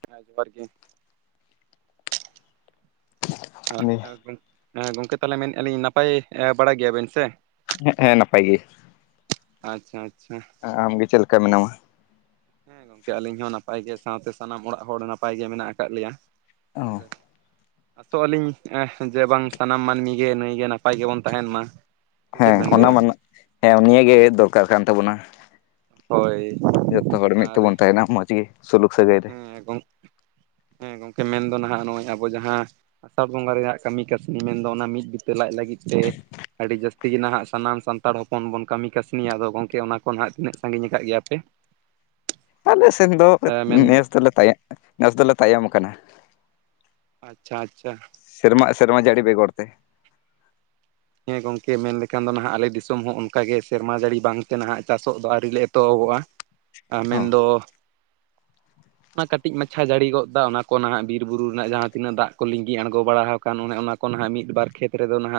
[unintelligible] ᱦᱮᱸ ᱦᱟᱸᱦ ᱟᱸ ᱜᱚᱝᱠᱮ ᱛᱟᱦᱚᱞᱮ ᱢᱮᱱ-ᱮᱜᱟ ᱞᱤᱧ ᱱᱟᱯᱟᱭ ᱵᱟᱲᱟ ᱜᱮᱭᱟᱵᱮᱱ ᱥᱮ? ᱦᱮᱸᱜ ᱮᱸ ᱱᱟᱯᱟᱭ ᱜᱮ᱾ ᱟᱪᱪᱷᱟ-ᱟᱪᱪᱷᱟᱼᱼ ᱟᱢ ᱜᱮ ᱪᱮᱫ ᱞᱮᱠᱟ ᱢᱮᱱᱟᱢᱟ? ᱦᱮᱸ ᱜᱚᱝᱠᱮ ᱟᱹᱞᱤᱧ ᱦᱚᱸ ᱱᱟᱯᱟᱭ ᱜᱮ ᱥᱟᱸᱣᱛᱮ ᱥᱟᱱᱟᱢ ᱚᱲᱟᱜ ᱦᱚᱲ ᱱᱟᱯᱟᱭ ᱜᱮ ᱢᱮᱱᱟᱜ ᱟᱠᱟᱫ ᱞᱮᱭᱟ᱾ ᱟᱨᱼᱮᱼᱼ ᱟᱸᱥᱚᱜ ᱟᱹᱞᱤᱧ ᱡᱮ ᱵᱟᱝ ᱥᱟᱱᱟᱢ ᱢᱟᱹᱱᱢᱤ ᱜᱮ ᱱᱟᱹᱭ ᱜᱮ ᱱᱟᱯᱟᱭ ᱜᱮᱵᱚᱱ ᱛᱟᱦᱮᱸᱱ ᱢᱟ᱾ ᱥᱮ ᱪᱮᱫ ᱦᱮᱸ ᱵᱮᱱ ᱚᱱᱟ ᱞᱟᱹᱭᱟ ᱢᱟ ᱱᱟᱜ ᱦᱮᱸ ᱱᱤᱭᱟᱹ ᱜᱮ ᱫᱚᱨᱠᱟᱨ ᱠᱟᱱ ᱛᱟᱵᱚᱱᱟ᱾ ᱦᱚᱭᱼᱼ ᱡᱷᱚᱛᱚ ᱦᱚᱲ ᱢᱤᱫ ᱛᱮᱵᱚᱱ ᱛᱟᱦᱮᱸᱱᱟ ᱢᱚᱸᱡᱽ ᱜᱮ᱾ ᱥᱩᱞᱩᱠ ᱥᱟᱹᱜᱟᱹᱭ ᱨᱮ ᱦᱮᱸ ᱜᱚᱝ ᱦᱮᱸ ᱜᱚᱝᱠᱮ ᱢᱮᱱᱫᱚ ᱱᱷᱟᱸᱜ ᱱᱚᱜᱼᱚᱭ ᱟᱵᱚ ᱡᱟᱦᱟᱸᱼᱼ ᱟᱥᱟᱲ ᱵᱚᱸᱜᱟ ᱨᱮᱭᱟᱜ ᱠᱟᱹᱢᱤ ᱠᱟᱹᱥᱱᱤ ᱢᱮᱱᱫᱚ ᱚᱱᱟ ᱢᱤᱫ ᱵᱤᱛᱟᱹ ᱞᱟᱡ ᱞᱟᱹᱜᱤᱫ ᱛᱮᱼᱼ ᱟᱹᱰᱤ ᱡᱟᱹᱥᱛᱤ ᱜᱮ ᱱᱷᱟᱸᱜ ᱥᱟᱱᱟᱢ ᱥᱟᱱᱛᱟᱲ ᱦᱚᱯᱚᱱ ᱵᱚᱱ ᱠᱟᱹᱢᱤ ᱠᱟᱹᱥᱱᱤᱭᱟ ᱟᱫᱚ ᱜᱚᱢᱠᱮ ᱚᱱᱟ ᱠᱚ ᱱᱷᱟᱸᱜ ᱛᱤᱱᱟᱹᱜ ᱥᱟᱺᱜᱤᱧ ᱟᱠᱟᱫ ᱜᱮᱭᱟ ᱯᱮ? ᱟᱞᱮ ᱥᱮᱱ ᱫᱚ ᱢᱮᱱ ᱱᱮᱥ ᱫᱚᱞᱮ ᱛᱟᱭᱚᱢ ᱱᱮᱥ ᱫᱚᱞᱮ ᱛᱟᱭᱚᱢ ᱟᱠᱟᱱᱟ᱾ ᱟᱪᱪᱷᱟ-ᱟᱪᱪᱷᱟᱼᱼ ᱥᱮᱨᱢᱟᱜ ᱮ ᱥᱮᱨᱢᱟ ᱡᱟᱹᱲᱤ ᱵᱮᱜᱚᱨ ᱛᱮ, ᱦᱮᱸ ᱜᱚᱝᱠᱮ ᱢᱮᱱ ᱞᱮᱠᱷᱟᱱ ᱫᱚ ᱱᱷᱟᱜ ᱟᱞᱮ ᱫᱤᱥᱚᱢ ᱦᱚᱸ ᱚᱱᱠᱟᱜᱮ ᱥᱮᱨᱢᱟ ᱡᱟᱹᱲᱤ ᱵᱟᱝᱛᱮ ᱱᱟᱦᱟᱜ ᱪᱟᱥᱚᱜ ᱫᱚ ᱟᱹᱣᱨᱤ ᱞᱮ ᱮᱛᱚᱦᱚᱵᱚᱜ-ᱟ᱾ [inaudible] ᱟᱸ ᱢᱮᱱᱫᱚᱼᱼ [inaudible] ᱚᱱᱟ ᱠᱟᱹᱴᱤᱡ ᱢᱟᱪᱷᱟ ᱡᱟᱹᱲᱤ ᱜᱚᱫ ᱫᱟ ᱚᱱᱟ ᱠᱚ ᱱᱟᱸᱜ ᱵᱤᱨ ᱵᱩᱨᱩ ᱨᱮᱱᱟᱜ ᱡᱟᱦᱟᱸ ᱛᱤᱱᱟᱹᱜ ᱫᱟᱜ ᱠᱚ ᱞᱤᱜᱤ ᱟᱬᱜᱚ ᱵᱟᱲᱟ ᱟᱠᱟᱱ ᱚᱱᱮ ᱚᱱᱟᱼᱼ ᱠᱚ ᱱᱷᱟᱸᱜ ᱢᱤᱫ ᱵᱟᱨ ᱠᱷᱮᱛ ᱨᱮᱫᱚ ᱱᱷᱟᱸᱜᱼᱼ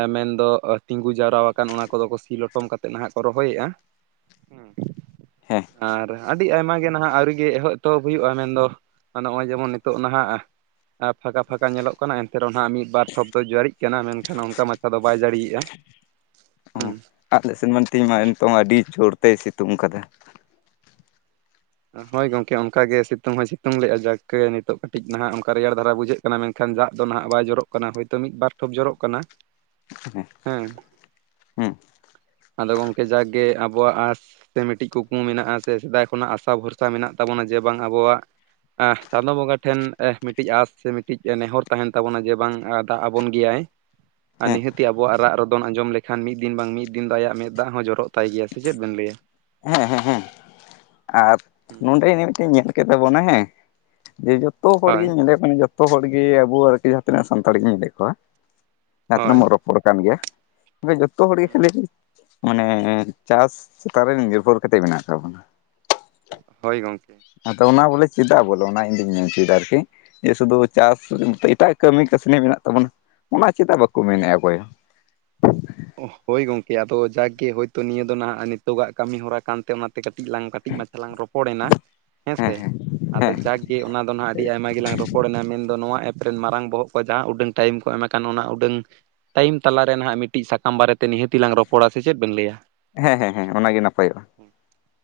ᱮᱸ ᱢᱮᱱᱫᱚ ᱛᱤᱸᱜᱩ ᱡᱟᱣᱨᱟ ᱟᱠᱟᱱ ᱚᱱᱟ ᱠᱚᱫᱚ ᱠᱚ ᱥᱤ ᱞᱚᱴᱚᱢ ᱠᱟᱛᱮᱜ ᱱᱷᱟᱸᱜ ᱠᱚ ᱨᱚᱦᱚᱭ-ᱮᱜᱟ᱾ [inaudible] ᱟᱨ ᱟᱹᱰᱼᱼ ᱟᱹᱰᱤ ᱟᱭᱢᱟ ᱜᱮ ᱱᱷᱟᱸᱜ ᱟᱹᱣᱨᱤ ᱜᱮ ᱮᱦᱚᱵ ᱮᱛᱚᱦᱚᱵ ᱦᱩᱭᱩᱜ-ᱟ, ᱢᱮᱱᱫᱚ ᱱᱚᱜ-ᱚᱭ ᱡᱮᱢᱚᱱ ᱱᱤᱛᱚᱜ ᱱᱟᱦᱟᱸᱜᱼᱼ ᱯᱷᱟᱸᱠᱟ ᱯᱷᱟᱸᱠᱟ ᱧᱮᱞᱚᱜ ᱠᱟᱱᱟ ᱮᱱᱛᱮ ᱨᱮᱦᱚᱸ ᱦᱟᱸᱜ ᱢᱤᱫ ᱵᱟᱨ ᱴᱷᱚᱯᱼᱼ ᱠᱚ ᱡᱟᱹᱲᱤᱜ ᱠᱟᱱᱟ ᱢᱮᱱᱠᱷᱟᱱ ᱚᱱᱠᱟ ᱢᱟᱪᱷᱟ ᱫᱚ ᱵᱟᱭ ᱡᱟᱹᱲᱤᱭᱮᱜ-ᱟ᱾ ᱦᱚᱸ ᱟᱞᱮ ᱥᱮᱱᱢᱟ ᱛᱮᱦᱤᱧ ᱢᱟ ᱱᱤᱛᱚᱝ ᱦᱚᱸ ᱟᱹᱰᱤ ᱡᱳᱨᱛᱮᱭ ᱥᱤᱛᱩᱝ ᱠᱟᱫᱟ᱾ ᱦᱳᱭ ᱜᱚᱝᱠᱮ ᱚᱱᱠᱟᱜᱮ ᱥᱤᱛᱩᱝ ᱦᱚᱸᱭ ᱥᱤᱛᱩᱝ ᱞᱮᱜ-ᱟ ᱡᱟᱠ ᱜᱮ ᱱᱤᱛᱚᱜ ᱠᱟᱹᱴᱤᱡ ᱱᱷᱟᱜ ᱚᱱᱠᱟ ᱨᱮᱭᱟᱲ ᱫᱷᱟᱨᱟ ᱵᱩᱡᱷᱟᱹᱜᱼᱼ ᱠᱟᱱᱟ ᱢᱮᱱᱠᱷᱟᱱ ᱫᱟᱜ ᱫᱚ ᱱᱷᱟᱜ ᱵᱟᱭ ᱡᱚᱨᱚᱜ ᱠᱟᱱᱟ ᱦᱳᱭᱛᱚ ᱢᱤᱫ-ᱵᱟᱨ ᱴᱷᱚᱯ ᱡᱚᱨᱚᱜ ᱠᱟᱱᱟ, [inaudible] ᱦᱮᱸ ᱦᱮᱸ ᱟᱫᱚ ᱜᱚᱝᱠᱮ ᱡᱟᱠ ᱜᱮ ᱟᱵᱚᱣᱟᱜ ᱟᱸᱥ ᱥᱮ ᱢᱤᱫᱴᱤᱡ ᱠᱩᱠᱢᱩ ᱢᱮᱱᱟᱜ-ᱟ ᱥᱮ ᱥᱮᱫᱟᱭ ᱠᱷᱚᱱᱟᱜ ᱟᱥᱼᱼ ᱚᱠᱟ ᱵᱷᱚᱨᱥᱟ ᱢᱮᱱᱟᱜ ᱛᱟᱵᱚᱱᱟ ᱡᱮ ᱵᱟᱝ ᱟᱵᱚᱣᱟᱜᱼᱼ ᱟᱸᱦ ᱪᱟᱸᱫᱳ ᱵᱚᱸᱜᱟ ᱴᱷᱮᱱ ᱢᱤᱫᱴᱤᱡ ᱟᱸᱥ ᱥᱮ ᱢᱤᱫᱴᱤᱡ ᱱᱮᱦᱚᱨ ᱛᱟᱦᱮᱸᱱ ᱛᱟᱵᱚᱱᱟ ᱡᱮ ᱵᱟᱝᱼᱼ ᱫᱟᱜ ᱟᱵᱚᱱ ᱜᱮᱭᱟᱭ, ᱟᱨ ᱦᱮᱸ ᱱᱤᱦᱟᱹᱛᱤ ᱟᱵᱚᱣᱟᱜ ᱨᱟᱜ-ᱨᱚᱫᱚᱱ ᱟᱸᱡᱚᱢ ᱞᱮᱠᱷᱟᱱ ᱢᱤᱫ-ᱫᱤᱱ ᱵᱟᱝ ᱢᱤᱫ-ᱫᱤᱱ ᱫᱚ ᱟᱭᱟᱜ ᱢᱮᱫ ᱫᱟᱜ ᱦᱚᱸ ᱡᱚᱨᱚᱜ ᱛᱟᱭ ᱜᱮᱭᱟ, ᱥᱮ ᱪᱮᱫ ᱵᱮᱱ ᱞᱟᱹᱭᱟᱼᱼ ᱦᱮᱸ-ᱦᱮᱸ-ᱦᱮᱸ ᱱᱚᱸᱰᱮ ᱱᱤᱛ ᱜᱤᱧ ᱧᱮᱞ ᱠᱮᱫ ᱛᱟᱵᱚᱱᱟ ᱦᱮᱸ ᱡᱮ ᱡᱷᱚᱛᱚ ᱦᱚᱲ ᱦᱳᱭ ᱜᱤᱧ ᱧᱮᱞᱮᱫᱼᱼ ᱩᱸ ᱡᱷᱚᱛᱚ ᱦᱚᱲ ᱜᱮ ᱟᱵᱚᱣᱟᱜ ᱟᱨᱠᱤ ᱡᱟᱦᱟᱸ ᱛᱤᱱᱟᱹᱜ ᱥᱟᱱᱛᱟᱲ ᱜᱤᱧ ᱧᱮᱞᱮᱫ ᱠᱚᱣᱟ ᱡᱟᱦᱟᱸ ᱛᱤᱱᱟᱹᱜ ᱦᱳᱭ ᱢᱚᱨᱚᱠᱼᱼ [unintelligible] ᱠᱟᱱ ᱜᱮᱭᱟ ᱡᱚᱛᱚ ᱦᱚᱲ‌ ᱜᱮ ᱠᱷᱟᱹᱞᱤᱼᱼ ᱢᱟᱱᱮ ᱪᱟᱥ ᱪᱮᱛᱟᱱ ᱨᱮ ᱱᱤᱨᱵᱷᱚᱨ ᱠᱟᱛᱮᱜ ᱢᱮᱱᱟᱜ ᱠᱟᱜ ᱵᱚᱱᱟ᱾ ᱦᱳᱭ ᱜᱚᱝᱠᱮ᱾ ᱟᱫᱚ ᱚᱱᱟ ᱵᱚᱞᱮ ᱪᱮᱫᱟᱜ ᱵᱚᱞᱮ ᱚᱱᱟ ᱤᱧᱫᱚᱩᱧ ᱢᱮᱱ ᱚᱪᱚᱭᱮᱫᱟ ᱟᱨᱠᱤ? ᱡᱮ ᱥᱩᱫᱩ ᱪᱟᱥ ᱮᱴᱟᱜ ᱠᱟᱹᱢᱤ ᱠᱟᱹᱥᱱᱤ ᱢᱮᱱᱟᱜ ᱛᱟᱵᱚᱱᱟ ᱚᱱᱟ ᱪᱮᱫᱟᱜ ᱵᱟᱠᱚ ᱢᱮᱱᱮᱫᱼᱟ ᱚᱠᱚᱭ ᱦᱚᱸ᱾ ᱦᱳᱭ ᱜᱚᱝᱠᱮ ᱟᱫᱚ ᱡᱟᱠᱜᱮ ᱦᱳᱭᱛᱳ ᱱᱤᱭᱟᱹ ᱫᱚ ᱱᱟᱦᱟᱜ ᱱᱤᱛᱚᱜ ᱟᱜ ᱠᱟᱹᱢᱤ ᱦᱚᱨᱟ ᱠᱟᱱᱛᱮ ᱚᱱᱟ ᱠᱟᱹᱴᱤᱡ ᱞᱟᱝ ᱠᱟᱹᱴᱤᱡ ᱢᱟᱪᱷᱟ ᱞᱟᱝ ᱨᱚᱯᱚᱲᱮᱱᱟ ᱦᱮᱸ ᱦᱚᱸ ᱥᱮ ᱦᱮᱸ ᱟᱫᱚ ᱦᱮᱸ ᱡᱟᱠ ᱤ ᱚᱱᱟ ᱫᱚ ᱱᱟᱦᱜ ᱟᱹᱰᱤ ᱟᱭᱢᱟ ᱜᱮᱞᱟᱝ ᱨᱚᱯᱚᱲᱮᱱᱟ ᱢᱮᱱᱫᱚ ᱱᱚᱣᱟ ᱮᱯ ᱨᱮᱱ ᱢᱟᱨᱟᱝ ᱵᱚᱦᱚᱜ ᱠᱚ ᱡᱟᱦᱟᱸ ᱩᱰᱟᱹᱝ ᱴᱟᱭᱤᱢ ᱠᱚ ᱮᱢ ᱟᱠᱟᱱ ᱚᱱᱟ ᱩᱰᱟᱹᱝ ᱴᱟᱭᱤᱢ ᱛᱟᱞᱟ ᱨᱮ ᱱᱟᱦᱟᱜ ᱢᱤᱫᱴᱤᱡ ᱥᱟᱠᱟᱢ ᱵᱟᱨᱮ ᱛᱮ ᱱᱤᱦᱟᱹᱛᱤ ᱞᱟᱝ ᱨᱚᱯᱚᱲᱟ ᱥᱮ ᱪᱮᱫ ᱵᱮᱱ ᱞᱟᱹᱭᱟ᱾ ᱦᱮᱸ ᱦᱮᱸ ᱦᱮᱸ ᱚᱱᱟᱜᱮ ᱱᱟᱯᱟᱭᱚᱜᱼᱟ᱾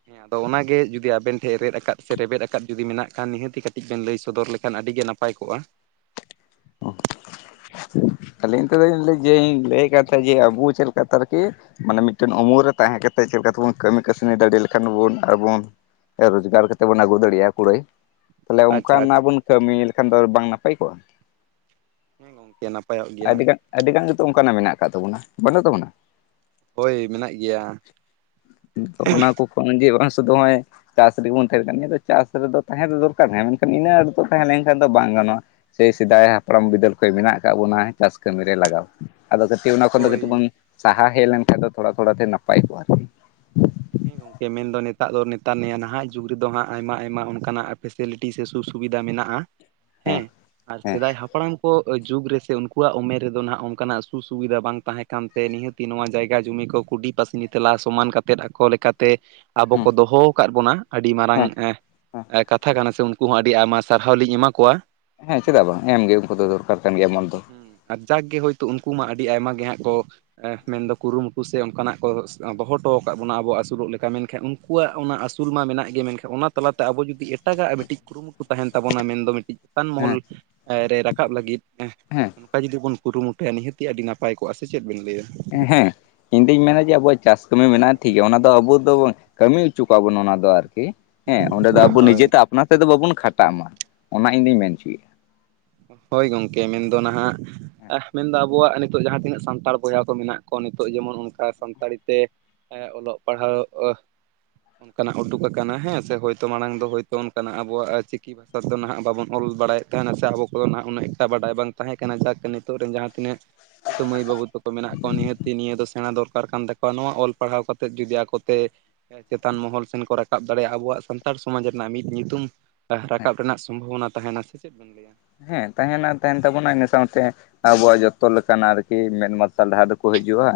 ᱦᱮᱸ ᱟᱫᱚ ᱚᱱᱟ ᱜᱮ ᱡᱩᱫᱤ ᱟᱵᱮᱱ ᱴᱷᱮᱱ ᱨᱮᱫᱫ ᱟᱠᱟᱫ ᱥᱮ ᱨᱮᱵᱮᱫ ᱟᱠᱟᱫ ᱡᱩᱫᱤ ᱢᱮᱱᱟᱜ ᱠᱷᱟᱱ ᱱᱤᱦᱟᱹᱛᱤ ᱠᱟᱹᱴᱤᱡ ᱵᱮᱱ ᱞᱟᱹᱭ ᱥᱚᱫᱚᱨ ᱞᱮᱠᱷᱟᱱ ᱟᱹᱰᱤ ᱜᱮ ᱱᱟᱯᱟᱭ ᱱᱟᱯᱟᱭ ᱠᱚᱜᱼᱟ ᱟᱹᱞᱤᱧ [unintelligible] ᱡᱮ ᱞᱟᱹᱭᱮᱫ ᱠᱟᱱ ᱛᱟᱦᱮᱸᱱᱟ ᱡᱮ ᱟᱵᱚ ᱪᱮᱫᱠᱟ ᱛᱮ ᱟᱨᱠᱤ ᱢᱟᱱᱮ ᱢᱤᱫ ᱴᱮᱱ ᱩᱢᱩᱞ ᱨᱮ ᱛᱟᱦᱮᱸ ᱠᱟᱛᱮᱫ ᱪᱮᱫᱠᱟ ᱛᱮᱵᱚᱱ ᱠᱟᱹᱢᱤ ᱠᱟᱹᱥᱱᱤ ᱫᱟᱲᱮ ᱞᱮᱠᱷᱟᱱ ᱟᱵᱚᱱ ᱨᱳᱡᱽᱜᱟᱨ ᱠᱟᱛᱮ ᱵᱚᱱ ᱟᱹᱜᱩ ᱫᱟᱲᱮᱭᱟᱜᱼᱟ ᱠᱩᱲᱟᱹᱭ ᱛᱟᱞᱮ ᱟᱪᱪᱷᱟ ᱚᱱᱠᱟᱱᱟᱜ ᱟᱪᱪᱷᱟ ᱵᱚᱱ ᱠᱟᱹᱢᱤ ᱞᱮᱠᱷᱟᱱ ᱫᱚ ᱵᱟᱝ ᱱᱟᱯᱟᱭ ᱠᱚᱜᱼᱟ᱾ ᱦᱮᱸ ᱜᱚᱝᱠᱮ ᱱᱟᱯᱟᱭᱼᱚᱜ ᱜᱮᱭᱟ᱾ ᱟᱹᱰᱤ ᱜᱟᱱ ᱜᱮᱛᱚ ᱚᱱᱠᱟᱱᱟᱜ ᱢᱮᱱᱟᱜ ᱟᱠᱟᱫ ᱛᱟᱵᱚᱱᱟ ᱵᱟᱹᱱᱩᱜ ᱛᱟᱵᱚᱱᱟ᱾ ᱦᱳᱭ ᱢᱮᱱᱟᱜ ᱜᱮᱭᱟ᱾ ᱛᱚ [unintelligible] ᱪᱟᱥ ᱨᱮᱜᱮ ᱵᱚᱱ ᱛᱟᱦᱮᱱ ᱠᱟᱱᱟ ᱱᱤᱭᱟᱹ ᱫᱚ ᱪᱟᱥ ᱨᱮᱫᱚ ᱛᱟᱦᱮᱸ ᱫᱚ ᱫᱚᱨᱠᱟᱨ ᱢᱮᱱᱠᱷᱟᱱ ᱤᱱᱟᱹᱜ [unintelligible] ᱫᱚ ᱛᱟᱦᱮᱸ ᱞᱮᱱᱠᱷᱟᱱ ᱫᱚ ᱵᱟᱝ ᱜᱟᱱᱚᱜᱼᱟ᱾ ᱥᱮᱭ ᱥᱮᱫᱟᱭ ᱦᱟᱯᱲᱟᱢ ᱵᱤᱫᱟᱹᱞ ᱠᱷᱚᱱ ᱢᱮᱱᱟᱜ ᱟᱠᱟᱫ ᱵᱚᱱᱟ ᱪᱟᱥ ᱠᱟᱹᱢᱤᱨᱮ ᱞᱟᱜᱟᱣ ᱟᱫᱚ ᱠᱟᱹᱴᱤᱡ ᱚᱱᱟ ᱠᱷᱚᱱ ᱫᱚ ᱠᱟᱹᱴᱤᱡ ᱦᱳᱭ ᱵᱚᱱ᱾ ᱥᱟᱦᱟ ᱦᱮᱡ ᱞᱮᱱᱠᱷᱟᱱ ᱫᱚ ᱛᱷᱚᱲᱟ ᱛᱷᱚᱲᱟ ᱛᱮ ᱱᱟᱯᱟᱭ ᱠᱚᱜᱼᱟ᱾ ᱦᱮᱸ ᱜᱚᱝᱠᱮ ᱢᱮᱱᱫᱚ ᱱᱮᱛᱟ ᱫᱚ ᱱᱮᱛᱟᱨ ᱱᱟᱦᱟᱜ ᱡᱩᱜᱽ ᱨᱮᱫᱚ ᱦᱟᱸᱜ ᱟᱭᱢᱟ ᱟᱭᱢᱟ ᱚᱱᱠᱟᱱᱟᱜ ᱯᱷᱮᱥᱮᱞᱤᱴᱤ ᱥᱮ ᱥᱩ ᱥᱩᱵᱤᱫᱟ ᱢᱮᱱᱟᱜᱼᱟ ᱦᱮᱸ ᱟᱨ ᱦᱮᱸ ᱥᱮᱫᱟᱭ ᱦᱟᱯ ᱦᱟᱯᱲᱟᱢ ᱠᱚ ᱡᱩᱜᱽ ᱨᱮ ᱥᱮ ᱩᱱᱠᱩᱣᱟᱜ ᱩᱢᱮᱨ ᱨᱮᱫᱚ ᱱᱟᱦᱟᱜ ᱚᱱᱠᱟᱱᱟᱜ ᱥᱩ ᱥᱩᱵᱤᱫᱟ ᱵᱟᱝ ᱛᱟᱦᱮᱸ ᱠᱟᱱᱛᱮ ᱱᱤᱦᱟᱹᱛ ᱱᱚᱣᱟ ᱡᱟᱭᱜᱟ ᱡᱩᱢᱤ ᱠᱚ ᱠᱩᱰᱤ ᱯᱟᱹᱥᱱᱤ ᱛᱮᱞᱟ ᱥᱚᱢᱟᱱ ᱠᱟᱛᱮᱫ᱾ ᱠᱚ ᱞᱮᱠᱟᱛᱮ ᱟᱵᱚ ᱦᱮᱸ ᱠᱚ ᱫᱚᱦᱚ ᱟᱠᱟᱫ ᱵᱚᱱᱟ ᱟᱹᱰᱤ ᱢᱟᱨᱟᱝ ᱦᱮᱸ ᱠᱟᱛᱷᱟ ᱠᱟᱱᱟ ᱥᱮ ᱩᱱ ᱦᱚᱸᱚ ᱟᱹᱰᱤ ᱟᱭᱢᱟ ᱥᱟᱨᱦᱟᱣ ᱞᱤᱧ ᱮᱢᱟ ᱠᱚᱣᱟ᱾ ᱦᱮᱸ ᱪᱮᱫᱟᱜ ᱵᱟᱝ ᱮᱢᱜᱮ ᱩᱱᱠᱩ ᱫᱚᱨᱠᱟᱨ ᱠᱟᱱ ᱜᱮᱭᱟ ᱢᱚᱱ ᱫᱚ᱾ ᱦᱩᱸ ᱟᱨ ᱡᱟᱠ ᱜᱮ ᱦᱳᱭ ᱛᱳ ᱩᱱᱠᱩ ᱢᱟ ᱟᱹᱰᱤ ᱟᱭᱢᱟ ᱜᱮ ᱦᱟᱸᱜ ᱠᱚ ᱢᱮᱱ ᱫᱚ ᱠᱩᱨᱩᱢᱩᱴᱩ ᱥᱮ ᱚᱱᱠᱟᱱᱟᱜ ᱠᱚ ᱫᱚᱦᱚ ᱦᱚᱴᱚ ᱟᱠᱟᱜ ᱵᱚᱱᱟ ᱟᱵᱚᱣᱟᱜ ᱟᱹᱥᱩᱞᱚᱜ ᱞᱮᱠᱟ ᱢᱮᱱᱠᱷᱟᱱ ᱩᱱᱠᱩᱣᱟᱜ ᱚᱱᱟ ᱟᱹᱥᱩᱞ ᱢᱟ ᱢᱮᱱᱟᱜ ᱜᱮᱭᱟ ᱢᱮᱱᱠᱷᱟᱱ ᱚᱱᱟ ᱛᱟᱞᱟᱛᱮ ᱟᱵᱚ ᱡᱩᱫᱤ ᱮᱴᱟᱜ ᱢᱤᱫᱴᱤᱡ ᱩᱱ ᱠᱚ ᱛᱟᱦᱮᱱ ᱛᱟᱵᱚᱱᱟ ᱢᱮᱱᱫᱚ ᱢᱤᱫᱴᱤᱡ ᱪᱮᱛᱟᱱ ᱢᱚᱦᱚᱞ ᱦᱮᱸ ᱨᱮ ᱨᱟᱠᱟᱵ ᱞᱟᱹᱜᱤᱫ ᱦᱮᱸ ᱚᱱᱠᱟ ᱡᱩᱫᱤ ᱵᱚᱱ ᱠᱩᱨᱩᱢᱩᱴᱩᱭᱟ ᱱᱤᱦᱟᱹᱛᱤ ᱟᱹᱰᱤ ᱱᱟᱯᱟᱭ ᱠᱚᱜᱼᱟ ᱥᱮ ᱪᱮᱫ ᱵᱤᱱ ᱞᱟᱹᱭᱟ᱾ ᱦᱮᱸ ᱤᱧ ᱫᱩᱧ ᱢᱮᱱᱟᱫᱟ ᱡᱮ ᱟᱵᱚᱣᱟᱜ ᱪᱟᱥ ᱠᱟᱹᱢᱤ ᱢᱮᱱᱟᱜᱼᱟ ᱴᱷᱤᱠ ᱜᱮᱭᱟ ᱚᱱᱟ ᱫᱚ ᱟᱵᱚ ᱫᱚ ᱠᱟᱹᱢᱤ ᱦᱚᱪᱚ ᱠᱚᱣᱟ ᱵᱚᱱ ᱚᱱᱟ ᱫᱚ ᱟᱨᱠᱤ ᱦᱮᱸ ᱚᱸᱰᱮ ᱫᱚ ᱟᱵᱚ ᱱᱤᱡᱮ ᱦᱳᱭ ᱛᱮ ᱚᱱᱟ ᱛᱮᱫᱚ ᱵᱟᱵᱚᱱ ᱠᱷᱟᱴᱟᱜ ᱢᱟ ᱚᱱᱟ ᱤᱧᱫᱚᱧ ᱢᱮᱱ ᱚᱪᱚᱭᱮᱭᱟ᱾ ᱦᱳᱭ ᱜᱚᱝᱠᱮ ᱢᱮᱱ ᱫᱚ ᱱᱟᱦᱟᱜ ᱟᱦ ᱢᱮᱱᱫᱟ ᱟᱵᱚᱣᱟᱜ ᱱᱤᱛᱚᱜ ᱡᱟᱦᱟᱸ ᱛᱤᱱᱟᱹᱜ ᱥᱟᱱᱛᱟᱲ ᱵᱚᱭᱦᱟ ᱠᱚ ᱢᱮᱱᱟᱜ ᱠᱚᱣᱟ ᱱᱤᱛᱚᱜ ᱡᱮᱢᱚᱱ ᱚᱱᱠᱟ ᱥᱟᱱᱛᱟᱲᱤ ᱛᱮ ᱮᱸ ᱚᱞᱚᱜ ᱯᱟᱲᱦᱟᱣ ᱚᱱᱠᱟᱱᱟᱜ ᱩᱰᱩᱠ ᱟᱠᱟᱱᱟ ᱦᱮᱸ ᱥᱮ ᱦᱭᱛᱳ ᱢᱟᱲᱟᱝ ᱫᱚ ᱦᱳᱭᱛᱚ ᱚᱱᱠᱟᱱᱟᱜ ᱟᱵᱚᱣᱟᱜ ᱪᱤᱠᱤ ᱵᱷᱟᱥᱟ ᱫᱚ ᱱᱟᱦᱟᱜ ᱵᱟᱵᱚᱱ ᱚᱞ ᱵᱟᱲᱟᱭᱮᱫ ᱛᱟᱦᱮᱱᱟ ᱥᱮ ᱟᱵᱚ ᱠᱚᱫᱚ ᱱᱟᱦᱟᱜ ᱩᱱᱟᱹ ᱮᱠᱴ ᱵᱟᱰᱟᱭ ᱵᱟᱝ ᱛᱟᱦᱮᱸ ᱠᱟᱱᱟᱱᱟ ᱡᱟᱠ ᱱᱤᱛᱚᱜ ᱨᱮᱱ ᱡᱟᱦᱟᱸ ᱛᱤᱱᱟᱹᱜ ᱢᱟᱹᱭ ᱵᱟᱹᱵᱩ ᱛᱟᱠᱚ ᱢᱮᱱᱟᱜ ᱠᱚᱣᱟ ᱱᱤᱦᱟᱹᱛᱤ ᱱᱤᱭᱟᱹ ᱫᱚ ᱥᱮᱬᱟ ᱫᱚᱨᱠᱟᱨ ᱠᱟᱱ ᱛᱟᱠᱚᱣᱟ ᱱᱚᱣᱟ ᱚᱞ ᱯᱟᱲᱦᱟᱣ ᱠᱟᱛᱮᱫ ᱡᱩᱫᱤ ᱟᱠᱚᱛᱮ ᱪᱮᱛᱟᱱ ᱢᱚᱦᱚᱞ ᱥᱮᱱ ᱠᱚ ᱨᱟᱠᱟᱵ ᱫᱟᱲᱮᱭᱟᱜᱼᱟ ᱟᱵᱚᱣᱟᱜ ᱥᱟᱱᱛᱟᱲ ᱥᱚᱢᱟᱡᱽ ᱨᱮᱱᱟᱜ ᱢᱤᱫ ᱧᱩᱛᱩᱢ ᱦᱮᱸ ᱨᱟᱠᱟᱵ ᱨᱮᱱᱟᱜ ᱥᱚᱢᱵᱷᱚᱵᱚᱱᱟ ᱛᱟᱦᱮᱱᱟ ᱥᱮ ᱪᱮᱫ ᱵᱤᱱ ᱞᱟᱹᱭᱟ ᱦᱮᱸ ᱛᱟᱦᱮᱱᱟ ᱛᱟᱦᱮᱱ ᱛᱟᱵᱚᱱᱟ ᱤᱱᱟᱹ ᱥᱟᱶᱛᱮ ᱟᱵᱚᱣᱟᱜ ᱡᱚᱛᱚ ᱞᱮᱠᱱᱟᱜ ᱟᱨᱠᱤ ᱢᱮᱫ ᱢᱟᱨᱥᱟᱞ ᱰᱟᱦᱟᱨ ᱫᱚᱠᱚ ᱦᱤᱡᱩᱜᱼᱟ,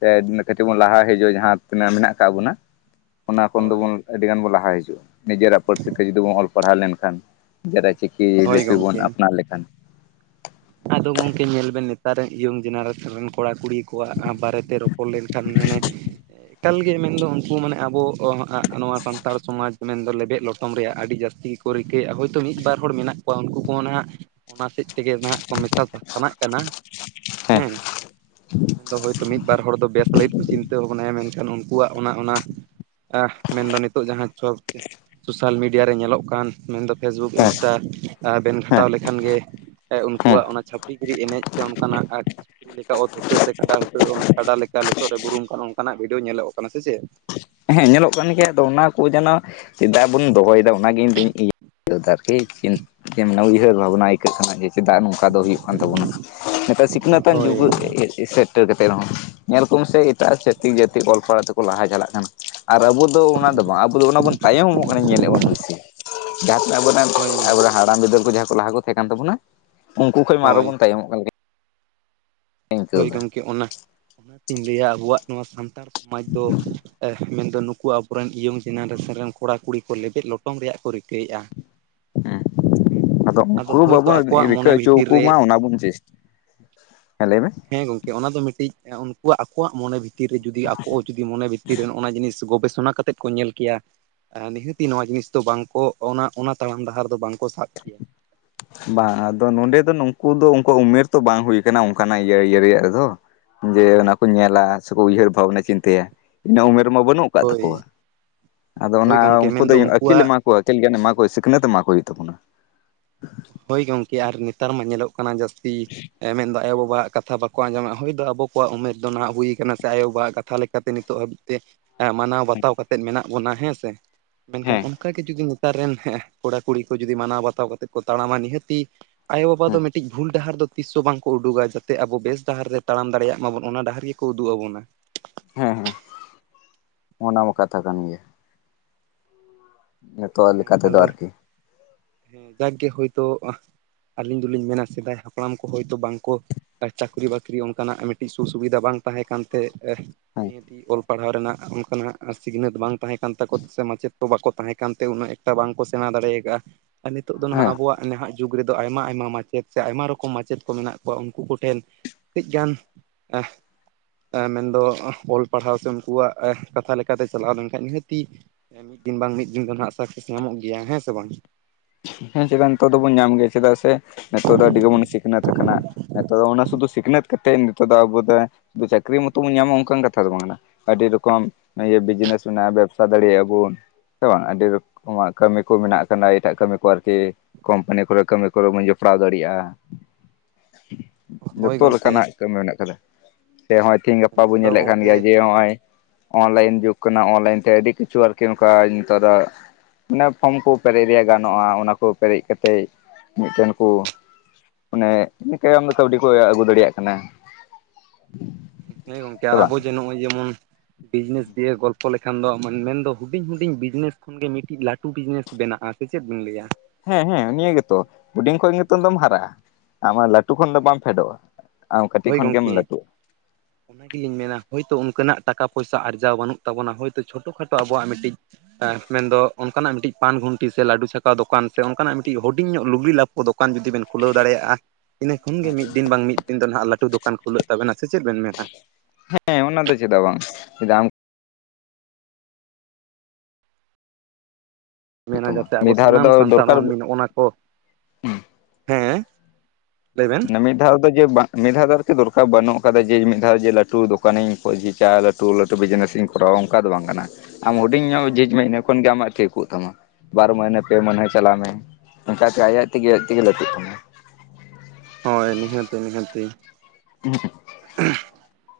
ᱥᱮ ᱠᱟᱹᱴᱤᱡ ᱵᱚᱱ ᱞᱟᱦᱟ ᱦᱤᱡᱩᱜᱼᱟ ᱡᱟᱦᱟᱸ ᱛᱤᱱᱟᱹᱜ ᱢᱮᱱᱟᱜ ᱠᱟᱜ ᱵᱚᱱᱟ ᱚᱱᱟ ᱠᱷᱚᱱ ᱦᱳᱭ ᱫᱚᱵᱚᱱ ᱟᱹᱰᱤ ᱜᱟᱱ ᱵᱚᱱ ᱞᱟᱦᱟ ᱦᱤᱡᱩᱜᱼᱟ, ᱱᱤᱡᱮᱨᱟᱜ ᱯᱟᱹᱨᱥᱤ ᱛᱮ ᱡᱚᱫᱤ ᱵᱚᱱ ᱚᱞ ᱯᱟᱲᱦᱟᱣ ᱞᱮᱱᱠᱷᱟᱱ ᱡᱮᱴᱟ ᱪᱤᱠᱤ ᱦᱳᱭ ᱞᱤᱯᱤ ᱵᱚᱱ ᱜᱚᱢᱠᱮ ᱟᱯᱱᱟᱨ ᱞᱮᱠᱷᱟᱱ ᱟᱫᱚ ᱜᱚᱢᱠᱮ ᱧᱮᱞ ᱵᱮᱱ ᱱᱮᱛᱟᱨ ᱨᱮᱱ ᱤᱭᱚᱝ ᱡᱮᱱᱟᱨᱮᱥᱚᱱ ᱨᱮᱱ ᱠᱚᱲᱟ ᱠᱩᱲᱤ ᱠᱚᱣᱟᱜ ᱟᱸ ᱵᱟᱨᱮᱛᱮ ᱨᱚ ᱯᱚᱲ ᱞᱮᱱᱠᱷᱟᱱ ᱢᱟᱱᱮ ᱮᱠᱟᱞ ᱜᱮ ᱢᱮᱱᱫᱚ ᱩᱱᱠᱩ ᱢᱟᱱᱮ ᱟᱵᱚ ᱟ ᱱᱚᱣᱟ ᱥᱟᱱᱛᱟᱲ ᱥᱚᱢᱟᱡᱽ ᱢᱮᱱᱫᱚ ᱞᱮᱵᱮᱫ ᱞᱚᱴᱚᱢ ᱨᱮᱭᱟᱜ ᱟᱹᱰᱤ ᱡᱟᱹᱥᱛᱤ ᱠᱚ ᱨᱤᱠᱟᱹᱭᱮᱫᱼᱟ ᱦᱚᱭᱛᱚ ᱢᱤᱫ ᱵᱟᱨ ᱦᱚᱲ ᱢᱮᱱᱟᱜ ᱠᱚᱣᱟ ᱩᱱᱠᱩ ᱠᱚᱦᱚᱸ ᱱᱷᱟᱜ ᱚᱱᱟ ᱥᱮᱫ ᱛᱮᱜᱮ ᱱᱟᱦᱟᱜ ᱠᱚ ᱢᱮᱥᱟ ᱥᱟ ᱥᱟᱱᱟᱜ ᱠᱟᱱᱟ ᱦᱮᱸ, ᱢᱮᱱᱫᱚ ᱦᱳᱭᱛᱚ ᱢᱤᱫ ᱵᱟᱨ ᱦᱚᱲ ᱫᱚ ᱵᱮᱥ ᱞᱟᱹᱜᱤᱫ ᱠᱚ ᱪᱤᱱᱛᱟᱹ ᱵᱷᱟᱵᱽᱱᱟᱭᱟ, ᱢᱮᱱᱠᱷᱟᱱ ᱩᱱᱠᱩᱣᱟᱜ ᱚᱱᱟ ᱚᱱᱟ ᱟᱦ ᱢᱮᱱᱫᱚ ᱱᱤᱛᱚᱜ ᱡᱟᱦᱟᱸ ᱪᱚᱠ ᱪᱮ ᱥᱳᱥᱟᱞ ᱢᱤᱰᱤᱭᱟ ᱨᱮ ᱧᱮᱞᱚᱜ ᱠᱟᱱ ᱢᱮᱱᱫᱚ ᱯᱷᱮᱥᱵᱩᱠ ᱦᱮᱸ ᱤᱱᱥᱴᱟ ᱟ ᱵᱮᱱ ᱦᱮᱸ ᱠᱷᱟᱴᱟᱣ ᱞᱮᱠᱷᱟᱱ ᱜᱮ ᱮ ᱦᱮᱸ ᱩᱱᱠᱩᱣᱟᱜ ᱚᱱᱟ ᱪᱷᱟᱹᱯᱲᱤ ᱜᱤᱨᱤ ᱮᱱᱮᱡ ᱥᱮ ᱚᱱᱠᱟᱱᱟᱜ ᱟᱨ ᱥᱩᱠᱨᱤ ᱞᱮᱠᱟ ᱚᱛ ᱩᱴᱟᱹ ᱥᱮ ᱠᱟᱰᱟ ᱦᱩᱴᱟᱹ ᱚᱱ ᱠᱟᱰᱟ ᱞᱮᱠᱟ ᱞᱚᱥᱚᱫ ᱨᱮ ᱵᱩᱨᱩᱢ ᱠᱟᱱᱟ ᱚᱱᱠᱟᱱᱟᱜ ᱵᱷᱤᱰᱭᱳ ᱧᱮᱞᱚᱜ ᱠᱟᱱᱟ ᱥᱮᱪᱮᱫ? ᱦᱮᱸ ᱧᱮᱞᱚᱜ ᱠᱟᱱ ᱜᱮᱭᱟ ᱟᱫᱚ ᱚᱱᱟ ᱠᱚ ᱡᱟᱱᱟᱜ ᱪᱮᱫᱟᱜ ᱵᱚᱱ ᱫᱚᱦᱚᱭᱫᱟ ᱚᱱᱟᱜᱮ ᱤᱧ ᱫᱩᱧ ᱤᱭᱟᱹᱟ ᱟᱨᱠᱤ ᱠᱤᱱ ᱡᱮᱢᱱᱤ ᱩᱭᱦᱟᱹᱨ ᱵᱷᱟᱵᱱᱟᱭ ᱟᱹᱭᱠᱟᱹᱜ ᱠᱟᱱᱟ ᱡᱮ ᱪᱮᱫᱟᱜ ᱱᱚᱝᱠᱟ ᱫᱚ ᱦᱩᱭᱩᱜ ᱠᱟᱱ ᱛᱟᱵᱚᱱᱟ, ᱱᱮᱛᱟᱨ ᱥᱤᱠᱷᱱᱟᱹᱛᱟᱱ ᱡᱩᱜᱽ ᱦᱳᱭ ᱥᱮᱴᱮᱨ ᱠᱟᱛᱮ ᱨᱮᱦᱚᱸ ᱧᱮᱞ ᱠᱚᱢ ᱥᱮ ᱮᱴᱟᱜ ᱪᱷᱟᱹᱛᱤᱠ ᱡᱟᱹᱛᱤ ᱚᱞ ᱯᱟᱲᱦᱟᱣ ᱛᱮᱠᱚ ᱞᱟᱦᱟ ᱪᱟᱞᱟᱜ ᱠᱟᱱᱟ, ᱟᱨ ᱟᱵᱚ ᱫᱚ ᱚᱱᱟ ᱫᱚ ᱵᱟᱝ ᱟᱵᱚ ᱫᱚ ᱚᱱᱟ ᱵᱚᱱ ᱛᱟᱭᱚᱢᱚᱜ ᱠᱟᱱᱟ ᱧᱮᱞᱮᱫ ᱵᱚᱱ ᱵᱮᱥᱤ, ᱡᱟᱦᱟᱸ ᱦᱳᱭ ᱛᱤᱱᱟᱹᱜ ᱦᱟᱲᱟᱢ ᱵᱤᱫᱟᱹᱞ ᱠᱚ ᱡᱟᱦᱟᱸ ᱠᱚ ᱞᱟᱦᱟ ᱠᱚ ᱛᱟᱦᱮᱸ ᱠᱟᱱ ᱛᱟᱵᱚᱱᱟ, ᱩᱱᱠᱩ ᱠᱷᱚᱱ ᱢᱟ ᱟᱨᱦᱚᱸ ᱦᱳᱭ ᱵᱚᱱ ᱛᱟᱭᱚᱢᱚᱜ ᱠᱟᱱ ᱞᱮᱠᱟᱧ ᱦᱳᱭ ᱟᱹᱭᱠᱟᱹᱣ ᱮᱫᱟ ᱜᱚᱢᱠᱮ ᱚᱱᱟ, ᱚᱱᱟᱛᱤᱧ ᱞᱟᱹᱭᱟ ᱟᱵᱚᱣᱟᱜ ᱱᱚᱣᱟ ᱥᱟᱱᱛᱟᱲ ᱥᱚᱢᱟᱡᱽ ᱫᱚ ᱢᱮᱱᱫᱚ ᱱᱩᱠᱩ ᱟᱵᱚᱨᱮᱱ ᱤᱭᱚᱝ ᱡᱮᱱᱟᱨᱮᱥᱮᱱ ᱨᱮᱱ ᱠᱚᱲᱟ ᱠᱩᱲᱤ ᱠᱚ ᱞᱮᱵᱮᱫ ᱞᱚᱴᱚᱢ ᱨᱮᱭᱟᱜ ᱠᱚ ᱨᱤᱠᱟᱹᱭᱮᱜᱼᱟ᱾ ᱦᱮᱸ ᱟᱫᱚ ᱩᱱᱠᱩ ᱦᱳᱭᱛᱳ ᱵᱟᱵᱚᱱ ᱟᱠᱚᱣᱟᱜ ᱨᱤᱠᱟᱹ ᱢᱚᱱᱮ ᱵᱷᱤᱛᱤᱨ ᱦᱚᱪᱚᱣᱟᱠᱩ ᱨᱮ ᱢᱟ ᱚᱱᱟ ᱵᱚᱱ ᱪᱮᱥ ᱦᱮᱸ ᱞᱟᱹᱭ ᱢᱮ᱾ ᱦᱮᱸ ᱜᱚᱝᱠᱮ ᱚᱱᱟ ᱫᱚ ᱢᱤᱫᱴᱤᱡ ᱩᱱᱠᱩᱣᱟᱜ ᱟᱠᱚᱣᱟᱜ ᱢᱚᱱᱮ ᱵᱷᱤᱛᱤᱨ ᱨᱮ ᱡᱩᱫᱤ ᱟᱠᱚ ᱡᱩᱫᱤ ᱢᱚᱱᱮ ᱵᱷᱤᱛᱤᱨ ᱨᱮ ᱚᱱᱟ ᱡᱤᱱᱤᱥ ᱜᱚᱵᱮᱥᱚᱱᱟ ᱠᱟᱛᱮᱫ ᱠᱚ ᱧᱮᱞ ᱠᱮᱭᱟ ᱱᱤᱦᱟᱹᱛᱤ ᱱᱚᱣᱟ ᱡᱤᱱᱤᱥ ᱫᱚ ᱵᱟᱝᱠᱚ ᱚᱱᱟ ᱚᱱᱟ ᱛᱟᱲᱟᱢ ᱰᱟᱦᱟᱨ ᱫᱚ ᱵᱟᱝᱠᱚ ᱥᱟᱵ ᱠᱮᱭᱟ᱾ ᱵᱟᱝ ᱟᱫᱚ ᱱᱚᱰᱮ ᱫᱚ ᱱᱩᱠᱩ ᱫᱚ ᱩᱝᱠᱩ ᱩᱢᱮᱨ ᱛᱚ ᱵᱟᱝ ᱦᱩᱭ ᱠᱟᱱᱟ ᱚᱱᱠᱟᱱᱟᱜ ᱤᱭᱟᱹ ᱤᱭᱟᱹ ᱨᱮᱭᱟᱜ ᱫᱚ, ᱡᱮ ᱚᱱᱟ ᱠᱚ ᱧᱮᱞᱟ ᱥᱮᱠᱚ ᱩᱭᱦᱟᱹᱨ ᱵᱷᱟᱵᱽᱱᱟᱭᱟ ᱪᱤᱱᱛᱟᱹᱭᱟ, ᱤᱱᱟᱹ ᱩᱢᱮᱨ ᱢᱟ ᱵᱟᱹᱱᱩᱜ ᱠᱟᱜ ᱛᱟᱠᱚᱣᱟ, ᱦᱳᱭ ᱟᱫᱚ ᱦᱳᱭ ᱚᱱᱟ ᱜᱚᱝᱠᱮ ᱩᱱᱠᱩ ᱢᱮᱱᱫᱚ ᱫᱚᱧ ᱟᱹᱠᱤᱞ ᱩᱱᱠᱩᱣᱟᱜ ᱮᱢᱟ ᱠᱚᱣᱟ ᱟᱹᱛᱤᱞ ᱜᱮᱭᱟᱱ ᱮᱢᱟᱠᱚ ᱥᱤᱠᱷᱱᱟᱹᱛ ᱮᱢᱟᱠᱚ ᱦᱩᱭᱩᱜ ᱛᱟᱵᱚᱱᱟ᱾ ᱦᱳᱭ ᱜᱚᱝᱠᱮ ᱟᱨ ᱱᱮᱛᱟᱨ ᱢᱟ ᱧᱮᱞᱚᱜ ᱠᱟᱱᱟ ᱡᱟᱹᱥᱛᱤ ᱮ ᱢᱮᱱᱫᱚ ᱟᱭᱳᱼᱵᱟᱵᱟᱣᱟᱜ ᱠᱟᱛᱷᱟ ᱵᱟ ᱠᱚ ᱟᱡᱚᱢᱮᱜᱼᱟ ᱦᱩᱭ ᱫᱚ ᱟᱵᱚ ᱠᱚᱣᱟᱜ ᱩᱢᱮᱨ ᱫᱚ ᱱᱟᱸᱜ ᱦᱩᱭ ᱠᱟᱱᱟ ᱥᱮ ᱟᱭᱳᱼᱵᱟᱵᱟᱣᱟᱜ ᱠᱟᱛᱷᱟ ᱞᱮᱠᱟᱛᱮ ᱱᱤᱛᱚᱜ ᱦᱟᱹᱵᱤᱡ ᱛᱮ ᱮ ᱢᱟᱱᱟᱣ ᱵᱟᱛᱟᱣ ᱠᱟᱛᱮᱫ ᱢᱮᱱᱟᱜ ᱵᱚᱱᱟ ᱦᱮᱸᱥᱮ, ᱢᱮᱱᱠᱷᱟᱱ ᱦᱮᱸ ᱚᱱᱠᱟᱜᱮ ᱡᱩᱫᱤ ᱛᱟᱨ ᱨᱮᱱ ᱦᱮᱸ ᱠᱚᱲᱟ ᱠᱩᱲᱤ ᱠᱚ ᱡᱩᱫᱤ ᱢᱟᱱᱟᱣ ᱵᱟᱛᱟᱣ ᱠᱟᱛᱮᱫ ᱠᱚ ᱛᱟᱲᱟᱢᱟ ᱱᱤᱦᱟᱹᱛᱤ ᱟᱭᱳᱼᱵᱟᱵᱟ ᱫᱚ ᱦᱮᱸ ᱢᱤᱫᱴᱤᱡ ᱵᱷᱩᱞ ᱰᱟᱦᱟᱨ ᱫᱚ ᱛᱤᱥ ᱦᱚᱸ ᱵᱟᱝᱠᱚ ᱩᱸᱰᱩᱜᱟ ᱡᱟᱛᱮ ᱟᱵᱚ ᱵᱮᱥ ᱰᱟᱦᱟᱨ ᱨᱮ ᱛᱟᱲᱟᱢ ᱫᱟᱲᱮᱭᱟᱜ ᱢᱟᱵᱚᱱ ᱚᱱᱟ ᱰᱟᱦᱟᱨ ᱜᱮᱠᱚ ᱩᱫᱩᱜ ᱟᱵᱚᱱᱟ᱾ ᱦᱮᱸ ᱦᱮᱸ, ᱚᱱᱟ ᱢᱟ ᱠᱟᱛᱷᱟ ᱠᱟᱱ ᱜᱮᱭᱟ᱾ ᱱᱤᱛᱚᱜ ᱦᱮᱸ ᱞᱮᱠᱟ ᱛᱮᱫᱚ ᱟᱫᱚ ᱟᱨᱠᱤ ᱦᱮᱸ ᱡᱟᱜᱠᱮ ᱦᱳᱭᱛᱚ ᱟᱹᱞᱤᱧ ᱫᱚᱞᱤᱧ ᱢᱮᱱᱟ ᱥᱮᱫᱟᱭ ᱦᱟᱯᱲᱟᱢ ᱠᱚ ᱦᱳᱭᱛᱚ ᱵᱟᱝᱠᱚ ᱪᱟᱹᱠᱨᱤ ᱵᱟᱹᱠᱨᱤ ᱚᱱᱠᱟᱱᱟᱜ ᱢᱤᱫᱴᱤᱡ ᱥᱩ ᱥᱩᱵᱤᱫᱷᱟ ᱵᱟᱝ ᱛᱟᱦᱮᱸ ᱠᱟᱱᱛᱮ ᱦᱮᱸ ᱱᱤᱭᱟᱹᱛᱤ ᱚᱞ ᱯᱟᱲᱦᱟᱣ ᱨᱮᱱᱟᱜ ᱚᱱᱠᱟᱱᱟᱜ ᱥᱤᱠᱷᱱᱟᱹᱛ ᱵᱟᱝ ᱛᱟᱦᱮᱸ ᱠᱟᱱ ᱛᱟᱠᱚᱣᱟ ᱥᱮ ᱢᱟᱪᱮᱫ ᱫᱚ ᱵᱟᱠᱚ ᱛᱟᱦᱮᱸ ᱠᱟᱱᱛᱮ ᱩᱱᱟᱹᱜ ᱮᱠᱴᱟ ᱵᱟᱝ ᱠᱚ ᱥᱮᱬᱟ ᱫᱟᱲᱮᱭᱟᱠᱟᱜᱼᱟ, ᱟᱨ ᱱᱤᱛᱚᱜ ᱫᱚ ᱱᱷᱟᱜ ᱦᱮᱸ ᱟᱵᱚᱣᱟᱜ ᱱᱟᱦᱟᱜ ᱡᱩᱜᱽ ᱨᱮᱫᱚ ᱟᱭᱢᱟᱼᱟᱭᱢᱟ ᱢᱟᱪᱮᱫ ᱥᱮ ᱟᱭᱢᱟ ᱨᱚᱠᱚᱢ ᱢᱟᱪᱮᱫ ᱠᱚ ᱢᱮᱱᱟᱜ ᱠᱚᱣᱟ, ᱩᱱᱠᱩ ᱠᱚᱴᱷᱮᱱ ᱠᱟᱹᱡ ᱜᱟᱱ, ᱢᱮᱱᱫᱚ ᱚᱞ ᱯᱟᱲᱦᱟᱣ ᱥᱮ ᱩᱱᱠᱩᱣᱟᱜ ᱠᱟᱛᱷᱟ ᱞᱮᱠᱟᱛᱮ ᱪᱟᱞᱟᱣ ᱞᱮᱱᱠᱷᱟᱱ ᱱᱤᱦᱟᱹᱛᱤ ᱮ ᱢᱤᱫ ᱫᱤᱱ ᱵᱟᱝ ᱢᱤᱫ ᱫᱤᱱ ᱫᱚ ᱦᱟᱜ ᱥᱟᱠᱥᱮᱥ ᱧᱟᱢᱚᱜ ᱜᱮᱭᱟ ᱦᱮᱸ ᱥᱮ ᱵᱟᱝ ᱦᱮᱸ ᱪᱮᱠᱟ ᱱᱤᱛᱚᱜ ᱫᱚᱵᱚᱱ ᱧᱟᱢ ᱜᱮᱭᱟ ᱪᱮᱫᱟᱜ ᱥᱮ ᱱᱤᱛᱚᱜ ᱫᱚ ᱟᱹᱰᱤ ᱜᱮᱵᱚᱱ ᱥᱤᱠᱷᱱᱟᱹᱛ ᱟᱠᱟᱱᱟ ᱱᱤᱛᱚᱜ ᱫᱚ ᱚᱱᱟ ᱥᱩᱫᱷᱩ ᱥᱤᱠᱷᱱᱟᱹᱛ ᱠᱟᱛᱮᱫ ᱱᱤᱛᱚᱜ ᱫᱚ ᱟᱵᱚ ᱫᱚ ᱪᱟᱹᱠᱨᱤ ᱢᱚᱛᱚ ᱵᱚᱱ ᱧᱟᱢᱟ ᱚᱱᱠᱟᱱ ᱠᱟᱛᱷᱟ ᱫᱚ ᱵᱟᱝ ᱠᱟᱱᱟ᱾ ᱟᱹᱰᱤ ᱨᱚᱠᱚᱢ ᱵᱤᱡᱽᱱᱮᱥ ᱢᱮᱱᱟᱜ-ᱟ ᱵᱮᱵᱥᱟ ᱫᱟᱲᱮᱭᱟᱜ-ᱟ ᱵᱚᱱ ᱥᱮ ᱵᱟᱝ ᱟᱹᱰᱤ ᱨᱚᱠᱚᱢᱟᱜ ᱠᱟᱹᱢᱤ ᱠᱚ ᱢᱮᱱᱟᱜ ᱠᱟᱫᱟ ᱮᱴᱟᱜ ᱠᱟᱹᱢᱤ ᱠᱚ ᱟᱨᱠᱤ ᱠᱳᱢᱯᱟᱱᱤ ᱠᱚᱨᱮ ᱠᱟᱹᱢᱤ ᱠᱚᱨᱮ ᱵᱚᱱ ᱡᱚᱯᱲᱟᱣ ᱫᱟᱲᱮᱭᱟᱜ-ᱟ᱾ ᱦᱳᱭ ᱡᱚᱛᱚ ᱜᱚᱝᱠᱮ ᱞᱮᱠᱟᱱᱟᱜ ᱠᱟᱹᱢᱤ ᱢᱮᱱᱟᱜ ᱠᱟᱫᱟ ᱥᱮ ᱛᱮᱦᱤᱧ ᱜᱟᱯᱟ ᱵᱚᱱ ᱢᱮᱱᱫᱚ ᱧᱮᱞᱮᱫ ᱠᱟᱱ ᱜᱚᱝᱠᱮ ᱜᱮᱭᱟ ᱡᱮ ᱱᱚᱜ-ᱚᱭ ᱚᱱᱞᱟᱭᱤᱱ ᱡᱩᱜᱽ ᱠᱟᱱᱟ ᱚᱱᱞᱟᱭᱤᱱ ᱛᱮ ᱟᱹᱰᱤ ᱠᱤᱪᱷᱩ ᱟᱨᱠᱤ ᱱᱚᱝᱠᱟ ᱱᱮᱛᱟᱨᱟᱜ ᱢᱟᱱᱮ ᱯᱷᱨᱚᱢ ᱠᱚ ᱯᱮᱨᱮᱡ ᱨᱮᱭᱟᱜ ᱜᱟᱱᱚᱜ-ᱟ ᱚᱱᱟ ᱠᱚ ᱯᱮᱨᱮᱡ ᱠᱟᱛᱮᱫ ᱢᱤᱫᱴᱮᱱ ᱠᱩ ᱢᱟᱱᱮ ᱠᱟᱹᱣᱰᱤ ᱠᱚ ᱟᱹᱜᱩ ᱫᱟᱲᱮᱭᱟᱜ ᱠᱟᱱᱟ᱾ ᱦᱮᱸ ᱜᱚᱢᱠᱮ ᱥᱮ ᱟᱨ ᱵᱟᱝ ᱟᱵᱚ ᱡᱮ ᱱᱚᱜ-ᱚᱭ ᱡᱮᱢᱚᱱ ᱵᱤᱡᱽᱱᱮᱥ ᱫᱤᱭᱮ ᱜᱚᱞᱯᱚ ᱞᱮᱠᱷᱟᱱ ᱫᱚ ᱢᱮᱱᱫᱚ ᱦᱩᱰᱤᱧ ᱦᱩᱰᱤᱧ ᱵᱤᱡᱽᱱᱮᱥ ᱠᱷᱚᱱ ᱜᱮ ᱢᱤᱫᱴᱤᱡ ᱞᱟᱹᱴᱩ ᱵᱤᱡᱽᱱᱮᱥ ᱵᱮᱱᱟᱜ-ᱟ ᱥᱮ ᱪᱮᱫ ᱵᱤᱱ ᱞᱟᱹᱭ ᱟ᱾ ᱦᱮᱸ ᱦᱮᱸ ᱱᱤᱭᱟᱹ ᱜᱮᱛᱚ ᱦᱩᱰᱤᱧ ᱠᱷᱚᱱ ᱜᱮ ᱱᱤᱛᱚᱝ ᱫᱚᱢ ᱦᱟᱨᱟᱜ-ᱟ ᱟᱢᱟᱜ ᱞᱟᱹᱴᱩ ᱠᱷᱚᱱ ᱫᱚ ᱦᱳᱭ ᱵᱟᱢ ᱯᱷᱮᱰᱚᱜ-ᱟ᱾ ᱦᱳᱭ ᱜᱚᱢᱠᱮ ᱚᱱᱟ ᱜᱮᱞᱤᱧ ᱢᱮᱱᱟ ᱦᱳᱭᱛᱳ ᱚᱱᱠᱟᱱᱟᱜ ᱴᱟᱠᱟ ᱯᱚᱭᱥᱟ ᱟᱨᱟᱣ ᱵᱟᱹᱱᱩᱜ ᱛᱟᱵᱚᱱᱟ ᱦᱳᱭᱛᱳ ᱪᱷᱳᱴᱳ ᱠᱷᱟᱴᱳ ᱟᱚᱴᱣᱟᱜ ᱢᱤᱫᱴᱤᱡ ᱢᱮᱱᱫᱚ ᱚᱱᱠᱟᱱᱟᱜ ᱢᱤᱫᱴᱤᱡ ᱯᱟᱱ ᱜᱷᱩᱱᱴᱤ ᱥᱮ ᱞᱟᱹᱰᱩ ᱪᱷᱟᱠᱟᱣ ᱫᱚᱠᱟᱱ ᱥᱮ ᱚᱱᱠᱟᱱᱟᱜ ᱢᱤᱫᱴᱤᱡ ᱦᱩᱰᱤᱧ ᱧᱚᱜ ᱞᱩᱜᱽᱲᱤ ᱞᱟᱯ ᱫᱚᱠᱟᱱ ᱡᱩᱫᱤ ᱵᱮᱱ ᱠᱷᱩᱞᱟᱹᱣ ᱫᱟᱲᱮᱭᱟᱜ-ᱟ᱾ ᱤᱱᱟᱹ ᱠᱷᱚᱱ ᱜᱮ ᱢᱤᱫ ᱫᱤᱱ ᱵᱟᱝ ᱢᱤᱫ ᱫᱤᱱ ᱫᱚ ᱦᱟᱸᱜ ᱞᱟᱹᱴᱩ ᱫᱚᱠᱟᱱ ᱠᱷᱩᱞᱟᱹᱜ ᱛᱟᱵᱮᱱᱟ ᱥᱮ ᱪᱮᱫ ᱵᱮᱱ ᱢᱮᱱᱟ ᱦᱮᱸ ᱚᱱᱟ ᱫᱚ ᱪᱮᱫᱟᱜ ᱵᱟᱝ ᱦᱩᱭᱩᱜ ᱢᱮᱱᱟ ᱛᱟᱢᱟ ᱡᱟᱛᱮ ᱟᱵᱚ ᱢᱤᱫ ᱫᱷᱟᱣ ᱥᱟᱱᱟᱢ ᱨᱮᱫᱚ ᱥᱟᱱᱛᱟᱲ ᱫᱚᱨᱠᱟᱨ ᱢᱟᱹᱱᱢᱤ ᱱᱚᱜ-ᱚᱱᱟ ᱠᱚ, ᱦᱮᱸ ᱞᱟᱹᱭ ᱵᱮᱱ ᱢᱤᱫ ᱫᱷᱟᱣ ᱫᱚ ᱡᱮ ᱵᱟᱝ ᱢᱤᱫ ᱫᱷᱟᱣ ᱫᱚ ᱟᱨᱠᱤ ᱫᱚᱨᱠᱟᱨ ᱵᱟᱹᱱᱩᱜ ᱟᱠᱟᱫᱟ ᱡᱮ ᱢᱤᱫ ᱫᱷᱟᱣ ᱡᱮ ᱞᱟᱹᱴᱩ ᱫᱚᱠᱟᱱᱤᱧ ᱚᱠᱚᱭ ᱡᱮ ᱪᱟ [inaudible] ᱞᱟᱹᱴᱩ ᱞᱟᱹᱴᱩ ᱵᱤᱡᱽᱱᱮᱥᱤᱧ ᱠᱚᱨᱟᱣᱟ ᱚᱱᱠᱟ ᱫᱚ ᱵᱟᱝ ᱠᱟᱱᱟ ᱟᱢ ᱦᱩᱰᱤᱧ ᱧᱚᱜ ᱡᱷᱤᱡ ᱢᱮ ᱤᱱᱟᱹ ᱠᱷᱚᱱ ᱜᱮ ᱟᱢᱟᱜ ᱴᱷᱤᱠᱚᱜ ᱛᱟᱢᱟ ᱵᱟᱨ ᱢᱟᱹᱦᱱᱟᱹ ᱯᱮ ᱢᱟᱹᱦᱱᱟᱹ ᱪᱟᱞᱟᱣ ᱢᱮ ᱚᱱᱠᱟᱛᱮ ᱟᱡ ᱛᱮ ᱜᱮ ᱟᱡ ᱛᱮ ᱜᱮ ᱞᱟᱹᱴᱩᱜ ᱛᱟᱢᱟ᱾ ᱦᱳᱭ ᱱᱤᱦᱟᱹᱛ ᱱᱤᱦᱟᱹᱛ ᱦᱮ [unintelligible]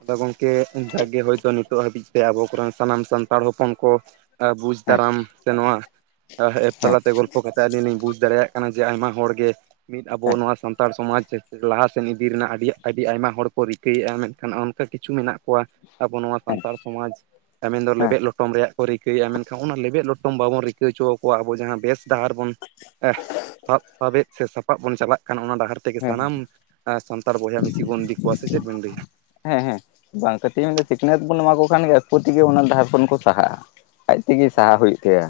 ᱟᱫᱟ ᱜᱚᱢᱠᱮ ᱚᱱᱠᱟᱜᱮ ᱦᱳᱭᱛᱳ ᱱᱤᱛᱚᱜ ᱦᱟᱹᱵᱤᱡ ᱛᱮ ᱟᱵᱚ ᱠᱚᱨᱮᱱ ᱥᱟᱱᱟᱢ ᱥᱟᱱᱛᱟᱲ ᱦᱚᱯᱚᱱ ᱠᱚ ᱵᱩᱡᱽ ᱦᱮᱸ ᱫᱟᱨᱟᱢ ᱥᱮ ᱱᱚᱣᱟ ᱮᱯ ᱦᱮᱸ ᱛᱟᱞᱟᱛᱮ ᱜᱚᱞᱯᱷᱚ ᱠᱟᱛᱮ ᱟᱹᱞᱤᱧ ᱞᱤᱧ ᱵᱩᱡᱽ ᱫᱟᱲᱮᱭᱟᱜ ᱠᱟᱱᱟ᱾ ᱡᱮ ᱟᱭᱢᱟ ᱦᱚᱲᱜᱮ ᱢᱤᱫ ᱟᱵᱚ ᱦᱮᱸ ᱱᱚᱣᱟ ᱥᱟᱱᱛᱟᱲ ᱥᱚᱢᱟᱡᱽ ᱞᱟᱦᱟ ᱥᱮᱫ ᱤᱫᱤ ᱨᱮᱱᱟᱜ ᱟᱹᱰᱤ ᱟᱹᱰᱤ ᱟᱭᱢᱟ ᱦᱚᱲ ᱠᱚ ᱨᱤᱠᱟᱹᱭᱮᱫ-ᱟ ᱢᱮᱱᱠᱷᱟᱱ ᱚᱱᱠᱟ ᱠᱤᱪᱷᱩ ᱢᱮᱱᱟᱜ ᱠᱚᱣᱟ ᱟᱵᱚ ᱱᱚᱣᱟ ᱦᱮᱸ ᱥᱟᱱᱛᱟᱲ ᱥᱚᱢᱟᱡᱽ ᱢᱮᱱᱫᱚ ᱦᱮᱸ ᱞᱮᱵᱮᱫ ᱞᱚᱴᱚᱢ ᱨᱮᱭᱟᱜ, ᱠᱚ ᱨᱤᱠᱟᱹᱭᱮᱫ-ᱟ ᱢᱮᱱᱠᱷᱟᱱ ᱚᱱᱟ ᱞᱮᱵᱮᱫ ᱞᱚᱴᱚᱢ ᱵᱟᱵᱚᱱ ᱨᱤᱠᱟᱹ ᱦᱚᱪᱚ ᱟᱠᱚᱣᱟ ᱟᱵᱚ ᱡᱟᱦᱟᱸ ᱵᱮᱥ ᱰᱟᱦᱟᱨ ᱵᱚᱱ ᱥᱟᱵ ᱥᱟᱵᱮᱫ ᱥᱮ ᱥᱟᱯᱟᱵ ᱵᱚᱱ ᱪᱟᱞᱟᱜ ᱠᱟᱱᱟ ᱚᱱᱟ ᱰᱟᱦᱟᱨ ᱛᱮᱜᱮ ᱦᱮᱸ ᱥᱟᱱᱟᱢ ᱥᱟᱱᱛᱟᱲ ᱵᱚᱭᱦᱟ ᱢᱤᱥᱤ ᱵᱚᱱ ᱤᱫᱤ ᱠᱚᱣᱟ ᱥᱮ ᱪᱮᱫ ᱵᱮᱱ ᱞᱟᱹᱭ ᱟ᱾ ᱦᱮᱸ ᱦᱮᱸ ᱵᱟᱝ ᱠᱟᱹᱴᱤᱡ ᱥᱤᱠᱷᱱᱟᱹᱛ ᱵᱚᱱ ᱮᱢᱟ ᱟᱠᱚ ᱠᱷᱟᱱ ᱜᱮ ᱟᱠᱚ ᱛᱮᱜᱮ ᱚᱱᱟ ᱰᱟᱦᱟᱨ ᱠᱷᱚᱱ ᱠᱚ ᱥᱟᱦᱟᱜ-ᱟ᱾ ᱟᱡᱛᱮᱜᱮ ᱥᱟᱦᱟᱜ ᱦᱳᱭ ᱦᱩᱭᱩᱜ ᱛᱟᱭᱟ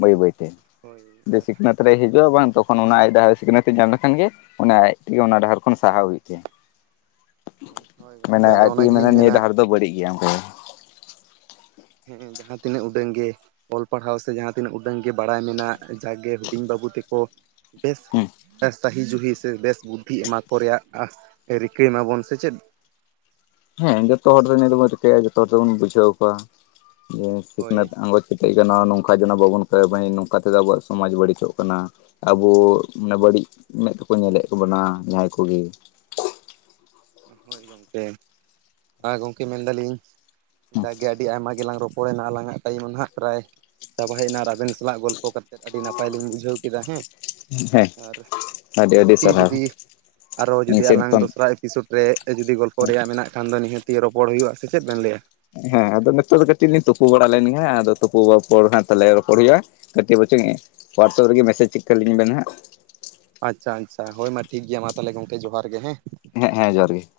ᱵᱟᱹᱭ ᱵᱟᱹᱭᱛᱮ ᱦᱳᱭ ᱡᱮ ᱟᱨ ᱥᱤᱠᱷᱱᱟᱹᱛ ᱨᱮᱭ ᱦᱤᱡᱩᱜ-ᱟ ᱵᱟᱝ ᱛᱚᱠᱷᱚᱱ ᱚᱱᱟ ᱟᱭ ᱥᱤᱠᱷᱱᱟᱹᱛ ᱧᱟᱢ ᱞᱮᱠᱷᱟᱱ ᱜᱮ ᱚᱱᱟ ᱟᱡ ᱛᱮᱜᱮ ᱚᱱᱟ ᱰᱟᱦᱟᱨ ᱠᱷᱚᱱ ᱥᱟᱦᱟᱣ ᱦᱩᱭᱩᱜ ᱛᱟᱭᱟ᱾ ᱦᱳᱭ ᱜᱚᱝᱠᱮ ᱢᱟᱱᱮ ᱟᱡ ᱟᱫᱚ ᱚᱱᱟ ᱛᱮᱜᱮ ᱢᱮᱱᱟ ᱜᱮᱞᱤᱧ ᱱᱤᱭᱟᱹ ᱰᱟᱦᱟᱨ ᱫᱚ ᱵᱟᱹᱲᱤᱡ ᱜᱮᱭᱟ᱾ ᱦᱮᱸ ᱡᱟᱦᱟᱸ ᱛᱤᱱᱟᱹᱜ ᱩᱰᱟᱹᱝ ᱜᱮ ᱚᱞ ᱯᱟᱲᱦᱟᱣ ᱥᱮ ᱡᱟᱦᱟᱸ ᱛᱤᱱᱟᱹᱜ ᱩᱰᱟᱹᱝ ᱜᱮ ᱵᱟᱲᱟᱭ ᱢᱮᱱᱟᱜ ᱡᱟᱜᱮ ᱦᱩᱰᱤᱧ ᱵᱟᱹᱵᱩ ᱛᱮᱠᱚ ᱵᱮᱥ ᱦᱮᱸ ᱥᱟᱦᱤ ᱡᱩᱦᱤ ᱥᱮ ᱵᱮᱥ ᱵᱩᱫᱽᱫᱷᱤ ᱮᱢᱟ ᱠᱚ ᱨᱮᱭᱟᱜ ᱨᱤᱠᱟᱹᱭ ᱢᱟᱵᱚᱱ ᱥᱮ ᱪᱮᱫ? ᱦᱮᱸ ᱡᱚᱛᱚ ᱦᱚᱲ ᱫᱚ ᱱᱤᱭᱟᱹ ᱫᱚᱵᱚᱱ ᱨᱤᱠᱟᱹᱭᱟ ᱡᱚᱛᱚ ᱦᱚᱲ ᱫᱚᱵᱚᱱ ᱵᱩᱡᱷᱟᱹᱣ ᱠᱚᱣᱟ ᱡᱮ ᱥᱤᱠᱷᱱᱟᱹᱛ ᱦᱳᱭ ᱟᱸᱜᱚᱪ ᱠᱮᱴᱮᱡ ᱠᱟᱱᱟ ᱱᱚᱝᱠᱟ ᱡᱱᱮ ᱵᱟᱵᱚᱱ ᱠ [inaudible] ᱱᱚᱝᱠᱟ ᱛᱮᱫᱚ ᱟᱵᱚᱣᱟᱜ ᱥᱚᱢᱟᱡᱽ ᱵᱟᱹᱲᱤᱡᱚᱜ ᱠᱟᱱᱟ᱾ ᱟᱵᱚ ᱢᱟᱱᱮ ᱵᱟᱹᱲᱤᱡ ᱢᱮᱫ ᱛᱮᱠᱚ ᱧᱮᱞᱮᱫ ᱠᱚ ᱵᱚᱱᱟ ᱡᱟᱦᱟᱸᱭ ᱠᱚᱜᱮ᱾ ᱦᱳᱭ ᱜᱚᱢᱠᱮ ᱟᱨ ᱜᱚᱢᱠᱮ ᱢᱮᱱ ᱮᱫᱟᱞᱤᱧ ᱡᱟᱜᱮ ᱟᱹᱰᱤ ᱟᱭᱢᱟ ᱜᱮᱞᱟᱝ ᱨᱚᱯᱚᱲᱮᱱᱟ ᱟᱞᱟᱝᱼᱟᱜ ᱴᱟᱭᱤᱢ ᱱᱟᱦᱟᱜ ᱯᱨᱟᱭ ᱪᱟᱵᱟ ᱦᱮᱡ ᱮᱱᱟ ᱟᱨ ᱟᱵᱤᱱ ᱥᱟᱞᱟᱜ ᱜᱚᱞᱯᱚ ᱠᱟᱛᱮᱫ ᱟᱹᱰᱤ ᱱᱟᱯᱟᱭ ᱞᱤᱧ ᱵᱩᱡᱟᱹᱣ ᱠᱮᱫᱟ ᱦᱮᱸ᱾ ᱦᱮᱸ ᱟᱨ ᱟᱹᱰᱤ ᱟᱹᱰᱤ ᱱᱤᱦᱟᱹᱛ ᱥᱟᱨᱦᱟᱣ ᱡᱩᱫᱤ ᱟᱨᱚ ᱟᱹᱞᱤᱧ ᱡᱩᱫᱤ ᱥᱮᱱ ᱟᱞᱟᱝ ᱠᱷᱚᱱ ᱫᱚᱥᱨᱟ [inaudible] ᱨᱮ ᱡᱩᱫᱤ ᱜᱚᱞᱯᱚ ᱨᱮᱭᱟᱜ ᱢᱮᱱᱟᱜ ᱠᱷᱟᱱ ᱫᱚ ᱱᱤᱦᱟᱹᱛᱤ ᱜᱮ ᱨᱚᱯᱚᱲ ᱦᱩᱭᱩᱜᱼᱟ ᱥᱮ ᱪᱮᱫ ᱵᱮᱱ ᱞᱟᱹᱭᱟ? ᱦᱮᱸ ᱟᱫᱚ ᱱᱤᱛᱚᱜ ᱫᱚ ᱠᱟᱹᱴᱤᱡ ᱞᱤᱧ ᱛᱩᱯᱩ ᱵᱟᱲᱟ ᱞᱮᱱ ᱜᱮ ᱟᱫᱚ ᱛᱩᱯᱩ ᱯᱚᱨ ᱦᱟᱸᱜ ᱛᱟᱦᱚᱞᱮ ᱨᱚᱯᱚᱲ ᱦᱩᱭᱩᱜᱼᱟ᱾ ᱠᱟᱹᱴᱤᱡ ᱵᱚᱪᱝᱜᱮ ᱦᱳᱣᱟᱴᱥᱮᱯ ᱨᱮᱜᱮ ᱢᱮᱥᱮᱡᱽ ᱪᱮᱠ ᱛᱟᱞᱤᱧ ᱵᱮᱱ ᱦᱟᱜ᱾ ᱟᱪᱪᱷᱟ ᱟᱪᱪᱷᱟ ᱦᱳᱭ ᱢᱟ ᱴᱷᱤᱠ ᱜᱮᱭᱟ ᱢᱟ ᱛᱟᱦᱚᱞᱮ ᱜᱚᱢᱠᱮ ᱡᱚᱦᱟᱨ ᱜᱮ ᱦᱮᱸ᱾ ᱦᱮᱸ ᱦᱮᱸ ᱡᱚᱦᱟᱨ ᱜᱮ ᱾